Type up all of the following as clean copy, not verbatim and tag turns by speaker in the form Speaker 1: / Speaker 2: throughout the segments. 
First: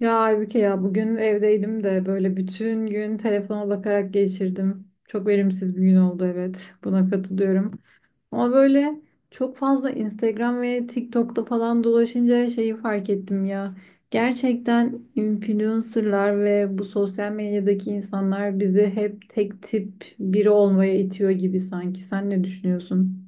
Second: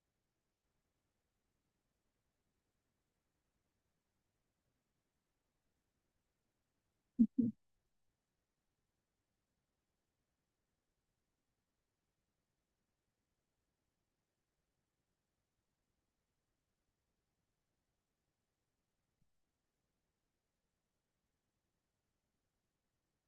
Speaker 1: Ya Aybüke ya bugün evdeydim de böyle bütün gün telefona bakarak geçirdim. Çok verimsiz bir gün oldu, evet. Buna katılıyorum. Ama böyle çok fazla Instagram ve TikTok'ta falan dolaşınca şeyi fark ettim ya. Gerçekten influencerlar ve bu sosyal medyadaki insanlar bizi hep tek tip biri olmaya itiyor gibi sanki. Sen ne düşünüyorsun?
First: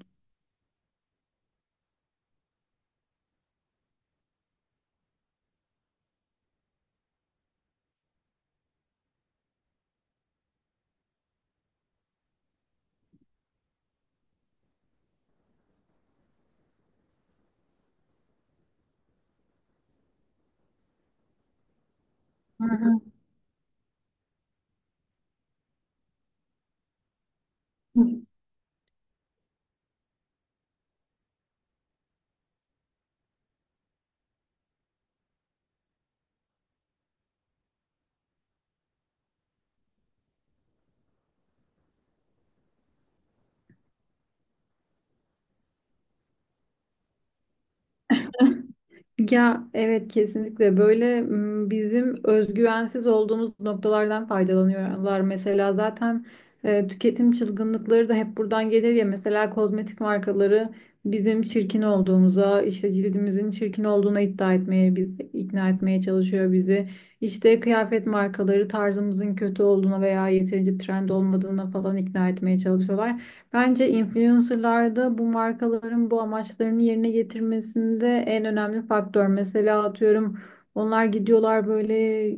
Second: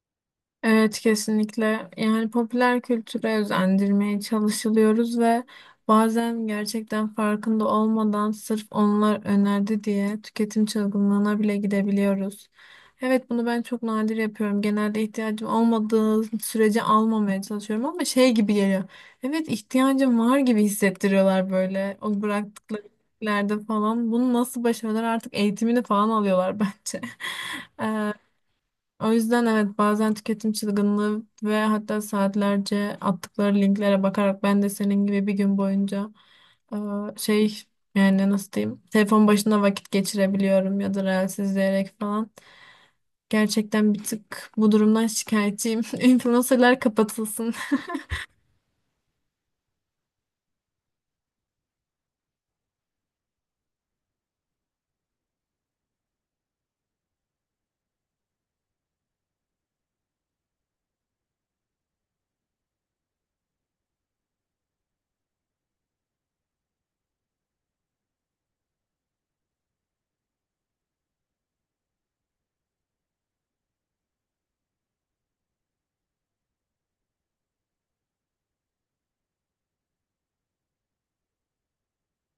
Speaker 2: Evet kesinlikle. Yani popüler kültüre özendirmeye çalışılıyoruz ve bazen gerçekten farkında olmadan sırf onlar önerdi diye tüketim çılgınlığına bile gidebiliyoruz. Evet bunu ben çok nadir yapıyorum. Genelde ihtiyacım olmadığı sürece almamaya çalışıyorum ama şey gibi geliyor. Evet ihtiyacım var gibi hissettiriyorlar böyle o bıraktıkları
Speaker 1: Hı
Speaker 2: şeylerde falan. Bunu nasıl başarıyorlar artık eğitimini falan alıyorlar bence.
Speaker 1: hı.
Speaker 2: O yüzden evet bazen tüketim çılgınlığı ve hatta saatlerce attıkları linklere bakarak ben de senin gibi bir gün boyunca e, şey yani nasıl diyeyim telefon başında vakit geçirebiliyorum ya da reels izleyerek falan. Gerçekten bir tık bu durumdan şikayetçiyim. Influencerlar kapatılsın.
Speaker 1: Ya evet, kesinlikle böyle bizim özgüvensiz olduğumuz noktalardan faydalanıyorlar. Mesela zaten tüketim çılgınlıkları da hep buradan gelir ya. Mesela kozmetik markaları bizim çirkin olduğumuza, işte cildimizin çirkin olduğuna iddia etmeye, ikna etmeye çalışıyor bizi. İşte kıyafet markaları tarzımızın kötü olduğuna veya yeterince trend olmadığına falan ikna etmeye çalışıyorlar. Bence influencerlarda bu markaların bu amaçlarını yerine getirmesinde en önemli faktör. Mesela atıyorum onlar gidiyorlar böyle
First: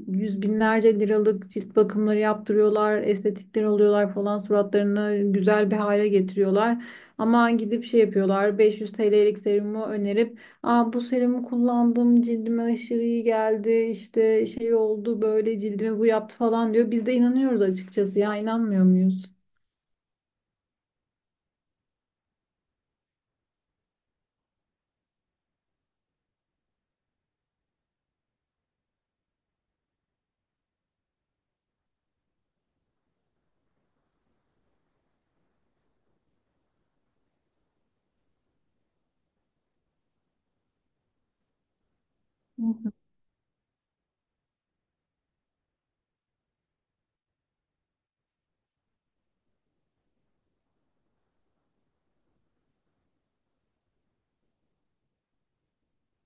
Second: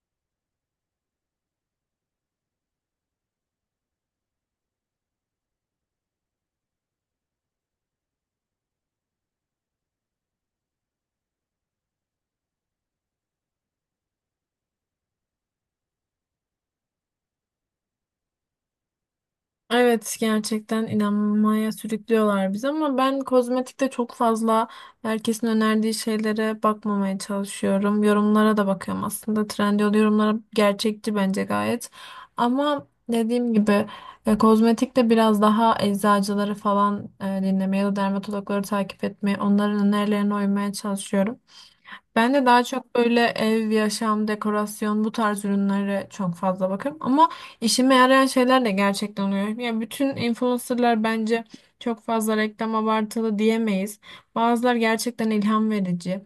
Speaker 1: yüz binlerce liralık cilt bakımları yaptırıyorlar, estetikler oluyorlar falan, suratlarını güzel bir hale getiriyorlar. Ama gidip şey yapıyorlar, 500 TL'lik serumu önerip "Aa, bu serumu kullandım, cildime aşırı iyi geldi, işte şey oldu, böyle cildime bu yaptı" falan diyor. Biz de inanıyoruz açıkçası, ya inanmıyor muyuz?
Speaker 2: Evet gerçekten inanmaya sürüklüyorlar bizi ama ben kozmetikte çok fazla herkesin önerdiği şeylere bakmamaya çalışıyorum. Yorumlara da bakıyorum aslında. Trendyol yorumlara gerçekçi bence gayet. Ama dediğim gibi kozmetikte biraz daha eczacıları falan dinlemeye ya da dermatologları takip etmeye, onların önerilerine uymaya çalışıyorum. Ben de daha
Speaker 1: Hı hı.
Speaker 2: çok böyle ev, yaşam, dekorasyon bu tarz ürünlere çok fazla bakarım. Ama işime yarayan şeyler de gerçekten oluyor. Ya bütün influencerlar bence çok fazla reklam abartılı diyemeyiz. Bazılar gerçekten ilham verici.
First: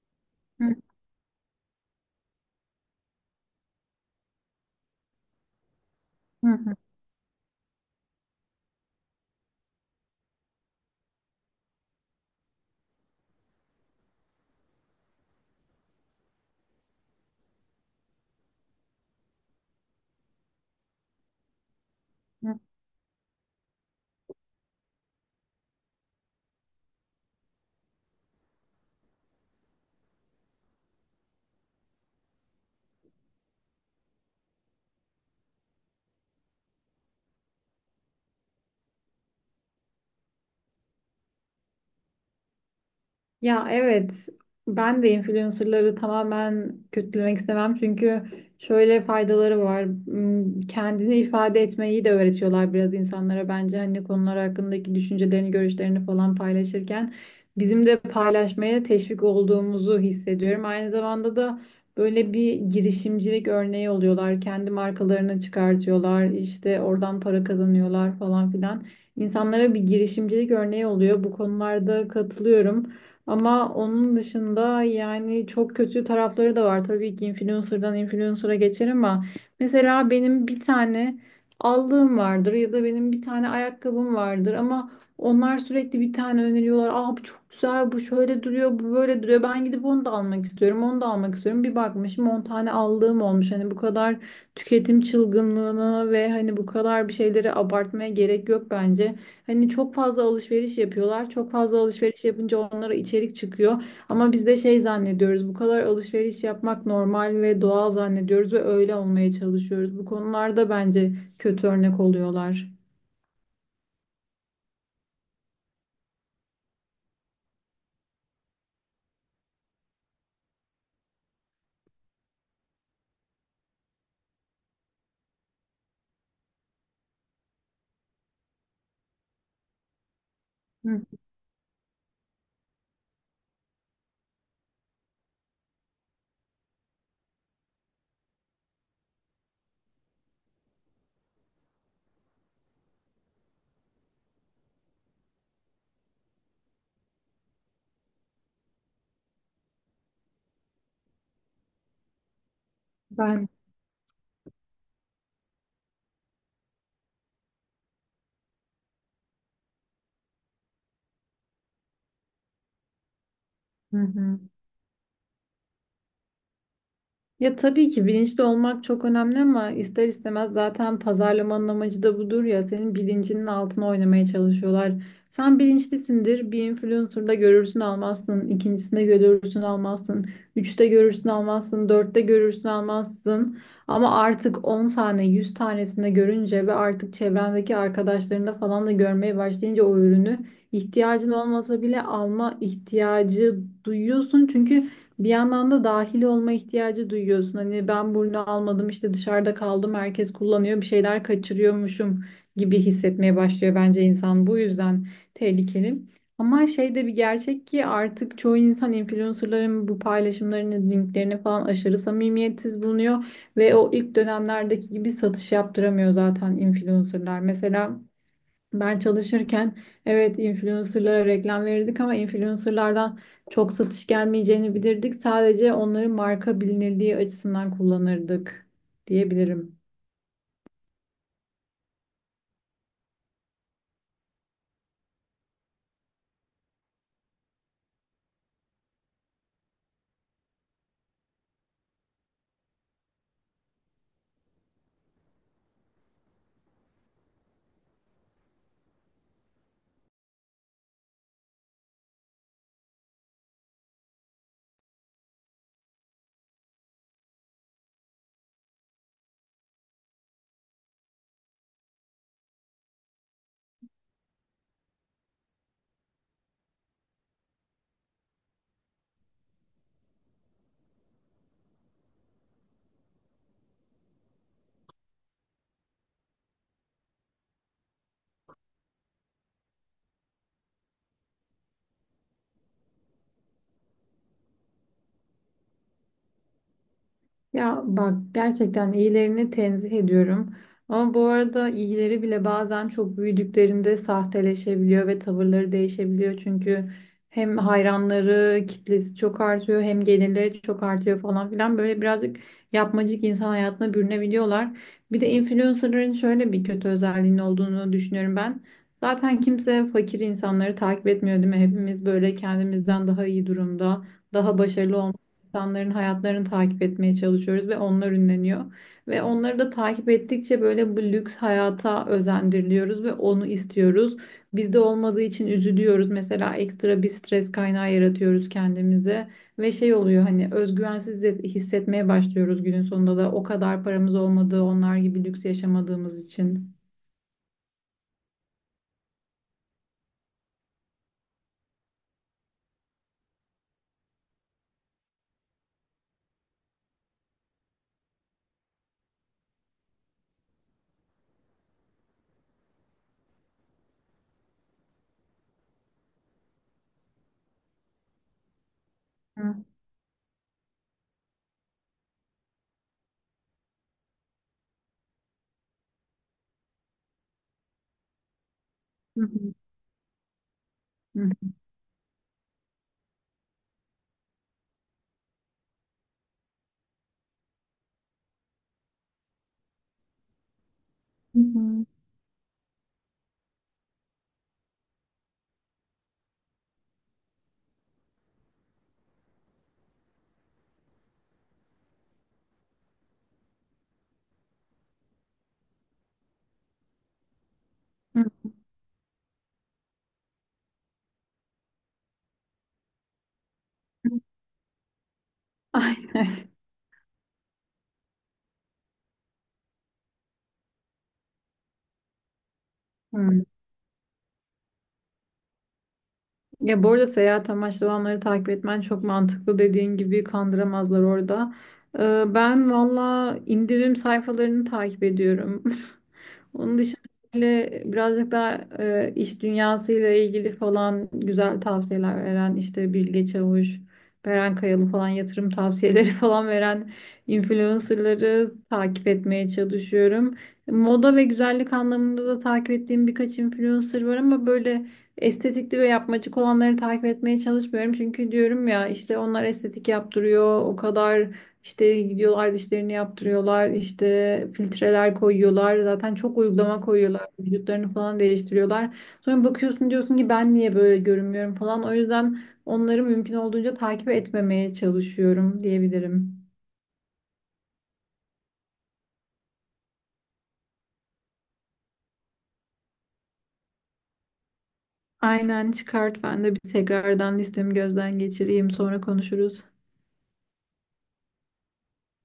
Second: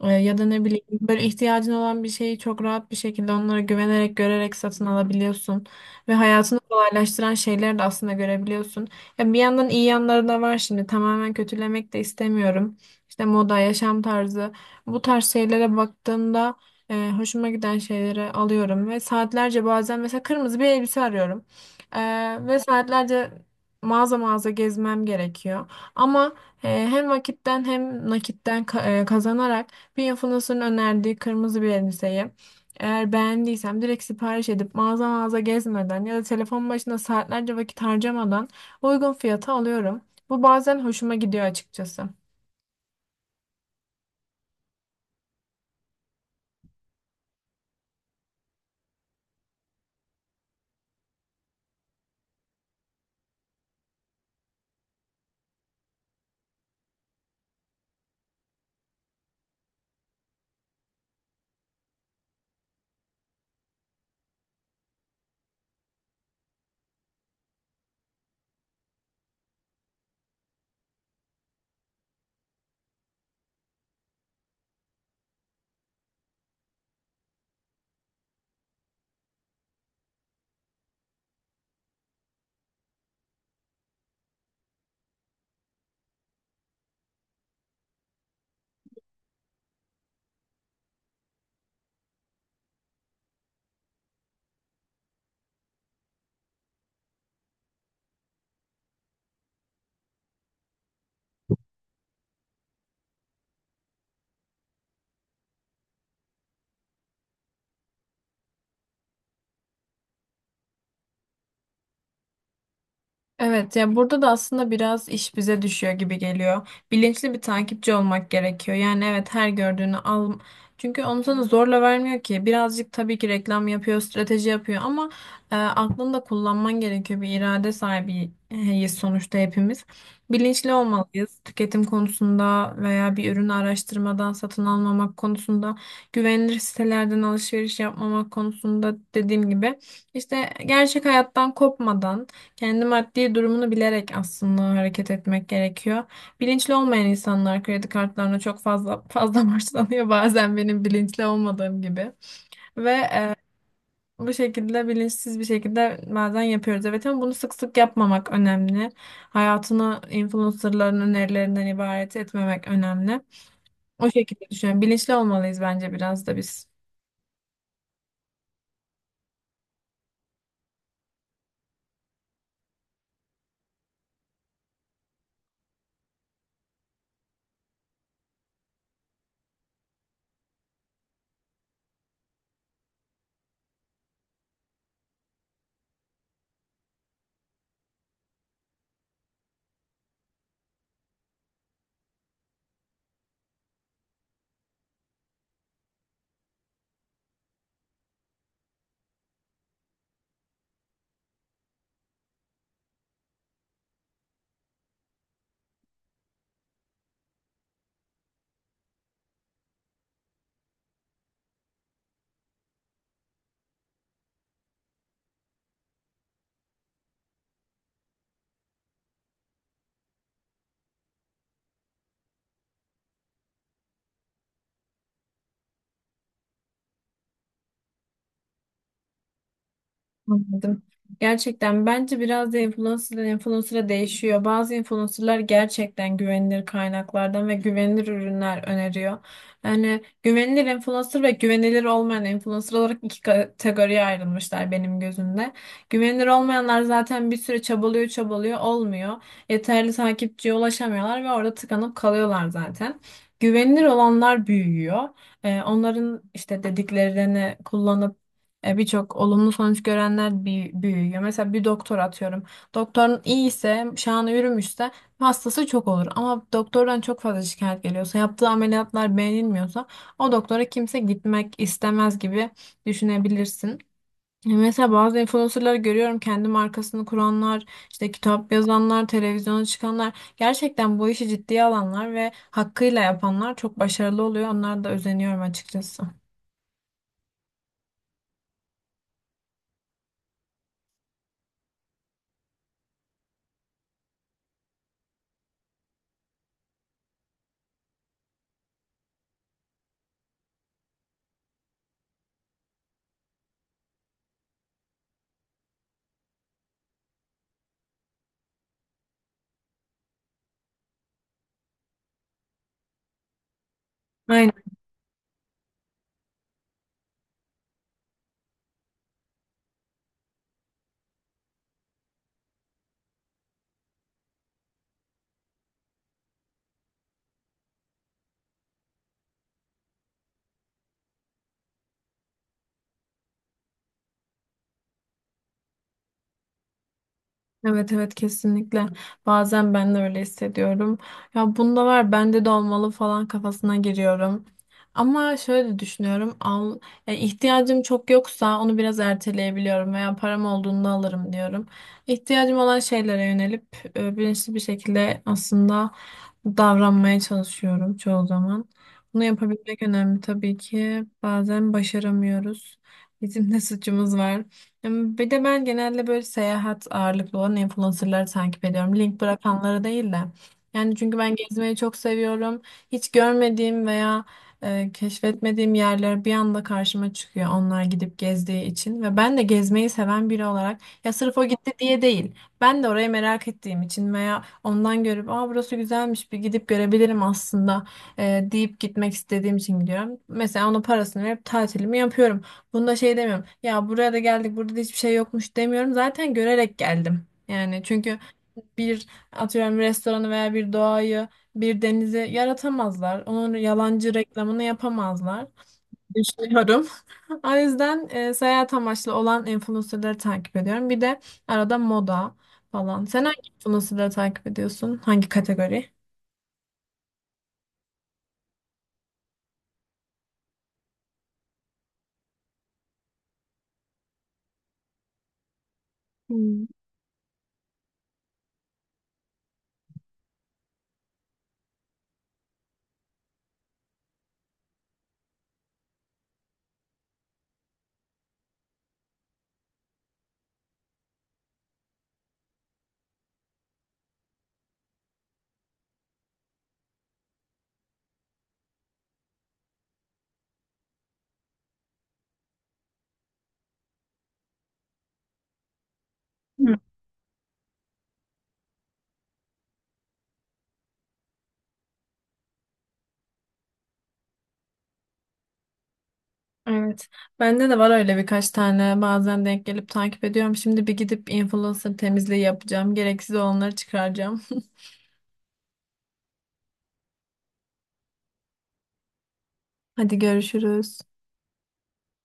Speaker 2: Ya da ne bileyim böyle ihtiyacın olan bir şeyi çok rahat bir şekilde onlara güvenerek, görerek satın alabiliyorsun. Ve
Speaker 1: Hı
Speaker 2: hayatını
Speaker 1: hı.
Speaker 2: kolaylaştıran şeyleri de aslında görebiliyorsun. Ya bir yandan iyi yanları da var şimdi. Tamamen kötülemek de istemiyorum. İşte moda, yaşam tarzı. Bu tarz şeylere baktığımda hoşuma giden şeyleri alıyorum ve saatlerce bazen mesela kırmızı bir elbise arıyorum. E, Ve saatlerce mağaza mağaza gezmem gerekiyor. Ama hem vakitten hem nakitten kazanarak bir influencer'ın önerdiği kırmızı bir elbiseyi eğer beğendiysem direkt sipariş edip mağaza mağaza gezmeden ya da telefon başında saatlerce vakit harcamadan uygun fiyata alıyorum. Bu bazen hoşuma gidiyor açıkçası.
Speaker 1: Ya evet, ben de influencerları tamamen kötülemek istemem, çünkü şöyle faydaları var. Hmm, kendini ifade etmeyi de öğretiyorlar biraz insanlara bence, hani konular hakkındaki düşüncelerini, görüşlerini falan paylaşırken bizim de paylaşmaya teşvik olduğumuzu hissediyorum. Aynı zamanda da böyle bir girişimcilik örneği oluyorlar. Kendi markalarını çıkartıyorlar, işte oradan para kazanıyorlar falan filan. İnsanlara bir girişimcilik örneği oluyor. Bu konularda katılıyorum. Ama onun dışında yani çok kötü tarafları da var. Tabii ki influencer'dan influencer'a geçer, ama mesela benim bir tane aldığım vardır ya da benim bir tane ayakkabım vardır, ama onlar sürekli bir tane öneriyorlar. Aa, bu çok güzel, bu şöyle duruyor, bu böyle duruyor. Ben gidip onu da almak istiyorum, onu da almak istiyorum. Bir bakmışım 10 tane aldığım olmuş. Hani bu kadar tüketim çılgınlığına ve hani bu kadar bir şeyleri abartmaya gerek yok bence. Hani çok fazla alışveriş yapıyorlar. Çok fazla alışveriş yapınca onlara içerik çıkıyor. Ama biz de şey zannediyoruz. Bu kadar alışveriş yapmak normal ve doğal zannediyoruz ve öyle olmaya çalışıyoruz. Bu konularda bence kötü örnek oluyorlar.
Speaker 2: Evet, ya burada da aslında biraz iş bize düşüyor gibi geliyor. Bilinçli bir takipçi olmak gerekiyor. Yani evet her gördüğünü al. Çünkü onu sana zorla vermiyor ki. Birazcık tabii ki reklam yapıyor, strateji yapıyor ama aklını da kullanman gerekiyor. Bir irade sahibiyiz sonuçta hepimiz. Bilinçli
Speaker 1: Hı,
Speaker 2: olmalıyız. Tüketim konusunda veya bir ürünü araştırmadan satın almamak konusunda, güvenilir sitelerden alışveriş yapmamak konusunda dediğim gibi işte gerçek hayattan kopmadan kendi maddi durumunu bilerek aslında hareket etmek gerekiyor. Bilinçli olmayan insanlar kredi kartlarına çok fazla borçlanıyor bazen benim bilinçli olmadığım gibi. Ve e,
Speaker 1: ben
Speaker 2: Bu şekilde bilinçsiz bir şekilde bazen yapıyoruz. Evet ama bunu sık sık yapmamak önemli. Hayatını influencerların önerilerinden ibaret etmemek önemli.
Speaker 1: hı
Speaker 2: O
Speaker 1: hı.
Speaker 2: şekilde düşünüyorum. Bilinçli olmalıyız bence biraz da biz.
Speaker 1: Ya tabii ki bilinçli olmak çok önemli, ama ister istemez zaten pazarlamanın amacı da budur ya, senin bilincinin altına oynamaya çalışıyorlar. Sen bilinçlisindir, bir influencer'da görürsün almazsın, ikincisinde görürsün almazsın, üçte görürsün almazsın, dörtte görürsün almazsın. Ama artık 10 tane 100 tanesinde görünce ve artık çevrendeki arkadaşlarında falan da görmeye başlayınca o ürünü ihtiyacın olmasa bile alma ihtiyacı duyuyorsun. Çünkü bir yandan da dahil olma ihtiyacı duyuyorsun. Hani ben bunu almadım, işte dışarıda kaldım, herkes kullanıyor, bir şeyler kaçırıyormuşum gibi hissetmeye başlıyor bence insan. Bu yüzden tehlikeli. Ama şey de bir gerçek ki, artık çoğu insan influencerların bu paylaşımlarını, linklerini falan aşırı samimiyetsiz bulunuyor ve o ilk dönemlerdeki gibi satış yaptıramıyor zaten influencerlar. Mesela ben çalışırken evet, influencerlara reklam verirdik, ama influencerlardan çok satış gelmeyeceğini bilirdik. Sadece onların marka bilinirliği açısından kullanırdık diyebilirim.
Speaker 2: Anladım. Gerçekten bence biraz da influencer'dan influencer'a değişiyor. Bazı influencer'lar gerçekten güvenilir kaynaklardan ve güvenilir ürünler öneriyor. Yani güvenilir influencer ve güvenilir olmayan influencer olarak iki kategoriye ayrılmışlar benim gözümde. Güvenilir olmayanlar zaten bir süre çabalıyor olmuyor. Yeterli takipçiye ulaşamıyorlar ve orada tıkanıp kalıyorlar zaten. Güvenilir olanlar büyüyor. Onların işte dediklerini kullanıp birçok olumlu sonuç görenler büyüyor. Mesela bir doktor atıyorum. Doktorun iyi ise, şanı yürümüşse hastası çok olur. Ama doktordan çok fazla şikayet geliyorsa, yaptığı ameliyatlar beğenilmiyorsa o doktora kimse gitmek istemez gibi düşünebilirsin. Mesela bazı influencerları görüyorum kendi markasını kuranlar, işte kitap yazanlar, televizyona çıkanlar gerçekten bu işi ciddiye alanlar ve hakkıyla yapanlar çok başarılı oluyor. Onlara da özeniyorum açıkçası.
Speaker 1: Ya bak, gerçekten iyilerini tenzih ediyorum. Ama bu arada iyileri bile bazen çok büyüdüklerinde sahteleşebiliyor ve tavırları değişebiliyor. Çünkü hem hayranları, kitlesi çok artıyor, hem gelirleri çok artıyor falan filan. Böyle birazcık yapmacık insan hayatına bürünebiliyorlar. Bir de influencerların şöyle bir kötü özelliğinin olduğunu düşünüyorum ben. Zaten kimse fakir insanları takip etmiyor, değil mi? Hepimiz böyle kendimizden daha iyi durumda, daha başarılı insanların hayatlarını takip etmeye çalışıyoruz ve onlar ünleniyor. Ve onları da takip ettikçe böyle bu lüks hayata özendiriliyoruz ve onu istiyoruz. Bizde olmadığı için üzülüyoruz. Mesela ekstra bir stres kaynağı yaratıyoruz kendimize ve şey oluyor, hani hissetmeye başlıyoruz günün sonunda da, o kadar paramız olmadığı, onlar gibi lüks yaşamadığımız için.
Speaker 2: Evet, evet, kesinlikle. Bazen ben de öyle hissediyorum. Ya bunda var bende de olmalı falan kafasına giriyorum. Ama şöyle düşünüyorum. Al, yani ihtiyacım çok yoksa onu biraz erteleyebiliyorum veya param olduğunda alırım diyorum. İhtiyacım olan şeylere yönelip bilinçli bir şekilde aslında davranmaya çalışıyorum çoğu zaman. Bunu
Speaker 1: Hı
Speaker 2: yapabilmek önemli tabii ki. Bazen başaramıyoruz. Bizim de suçumuz var. Bir de ben genelde böyle seyahat ağırlıklı olan influencerları takip ediyorum. Link
Speaker 1: hı hı.
Speaker 2: bırakanları değil de. Yani çünkü ben gezmeyi çok seviyorum. Hiç görmediğim veya keşfetmediğim yerler bir anda karşıma çıkıyor onlar gidip gezdiği için. Ve ben de gezmeyi seven biri olarak ya sırf
Speaker 1: Hı
Speaker 2: o gitti
Speaker 1: hı.
Speaker 2: diye değil. Ben de orayı merak ettiğim için veya ondan görüp aa burası güzelmiş bir gidip görebilirim aslında deyip gitmek istediğim için gidiyorum. Mesela onun parasını verip tatilimi yapıyorum. Bunda şey demiyorum. Ya buraya da geldik, burada da hiçbir şey yokmuş demiyorum. Zaten görerek geldim. Yani çünkü
Speaker 1: Hı.
Speaker 2: bir atıyorum restoranı veya bir doğayı, bir denizi yaratamazlar. Onun yalancı reklamını yapamazlar. Düşünüyorum. O yüzden seyahat amaçlı olan influencerları takip ediyorum. Bir de arada moda falan. Sen
Speaker 1: Aynen.
Speaker 2: hangi influencerları takip ediyorsun? Hangi kategori?
Speaker 1: Ya bu arada seyahat amaçlı olanları takip etmen çok mantıklı, dediğin gibi kandıramazlar orada. Ben valla indirim sayfalarını takip ediyorum.
Speaker 2: Hmm.
Speaker 1: Onun dışında böyle birazcık daha iş dünyasıyla ilgili falan güzel tavsiyeler veren işte Bilge Çavuş, Beren Kayalı falan, yatırım tavsiyeleri falan veren influencerları takip etmeye çalışıyorum. Moda ve güzellik anlamında da takip ettiğim birkaç influencer var, ama böyle estetikli ve yapmacık olanları takip etmeye çalışmıyorum. Çünkü diyorum ya, işte onlar estetik yaptırıyor. O kadar işte gidiyorlar dişlerini yaptırıyorlar, işte filtreler koyuyorlar. Zaten çok uygulama koyuyorlar. Vücutlarını falan değiştiriyorlar. Sonra bakıyorsun diyorsun ki ben niye böyle görünmüyorum falan. O yüzden onları mümkün olduğunca takip etmemeye çalışıyorum diyebilirim.
Speaker 2: Evet. Bende de var öyle birkaç tane bazen denk gelip takip ediyorum. Şimdi bir gidip influencer temizliği yapacağım. Gereksiz olanları çıkaracağım.
Speaker 1: Aynen, çıkart, ben de bir tekrardan listemi gözden geçireyim, sonra konuşuruz.
Speaker 2: Hadi görüşürüz.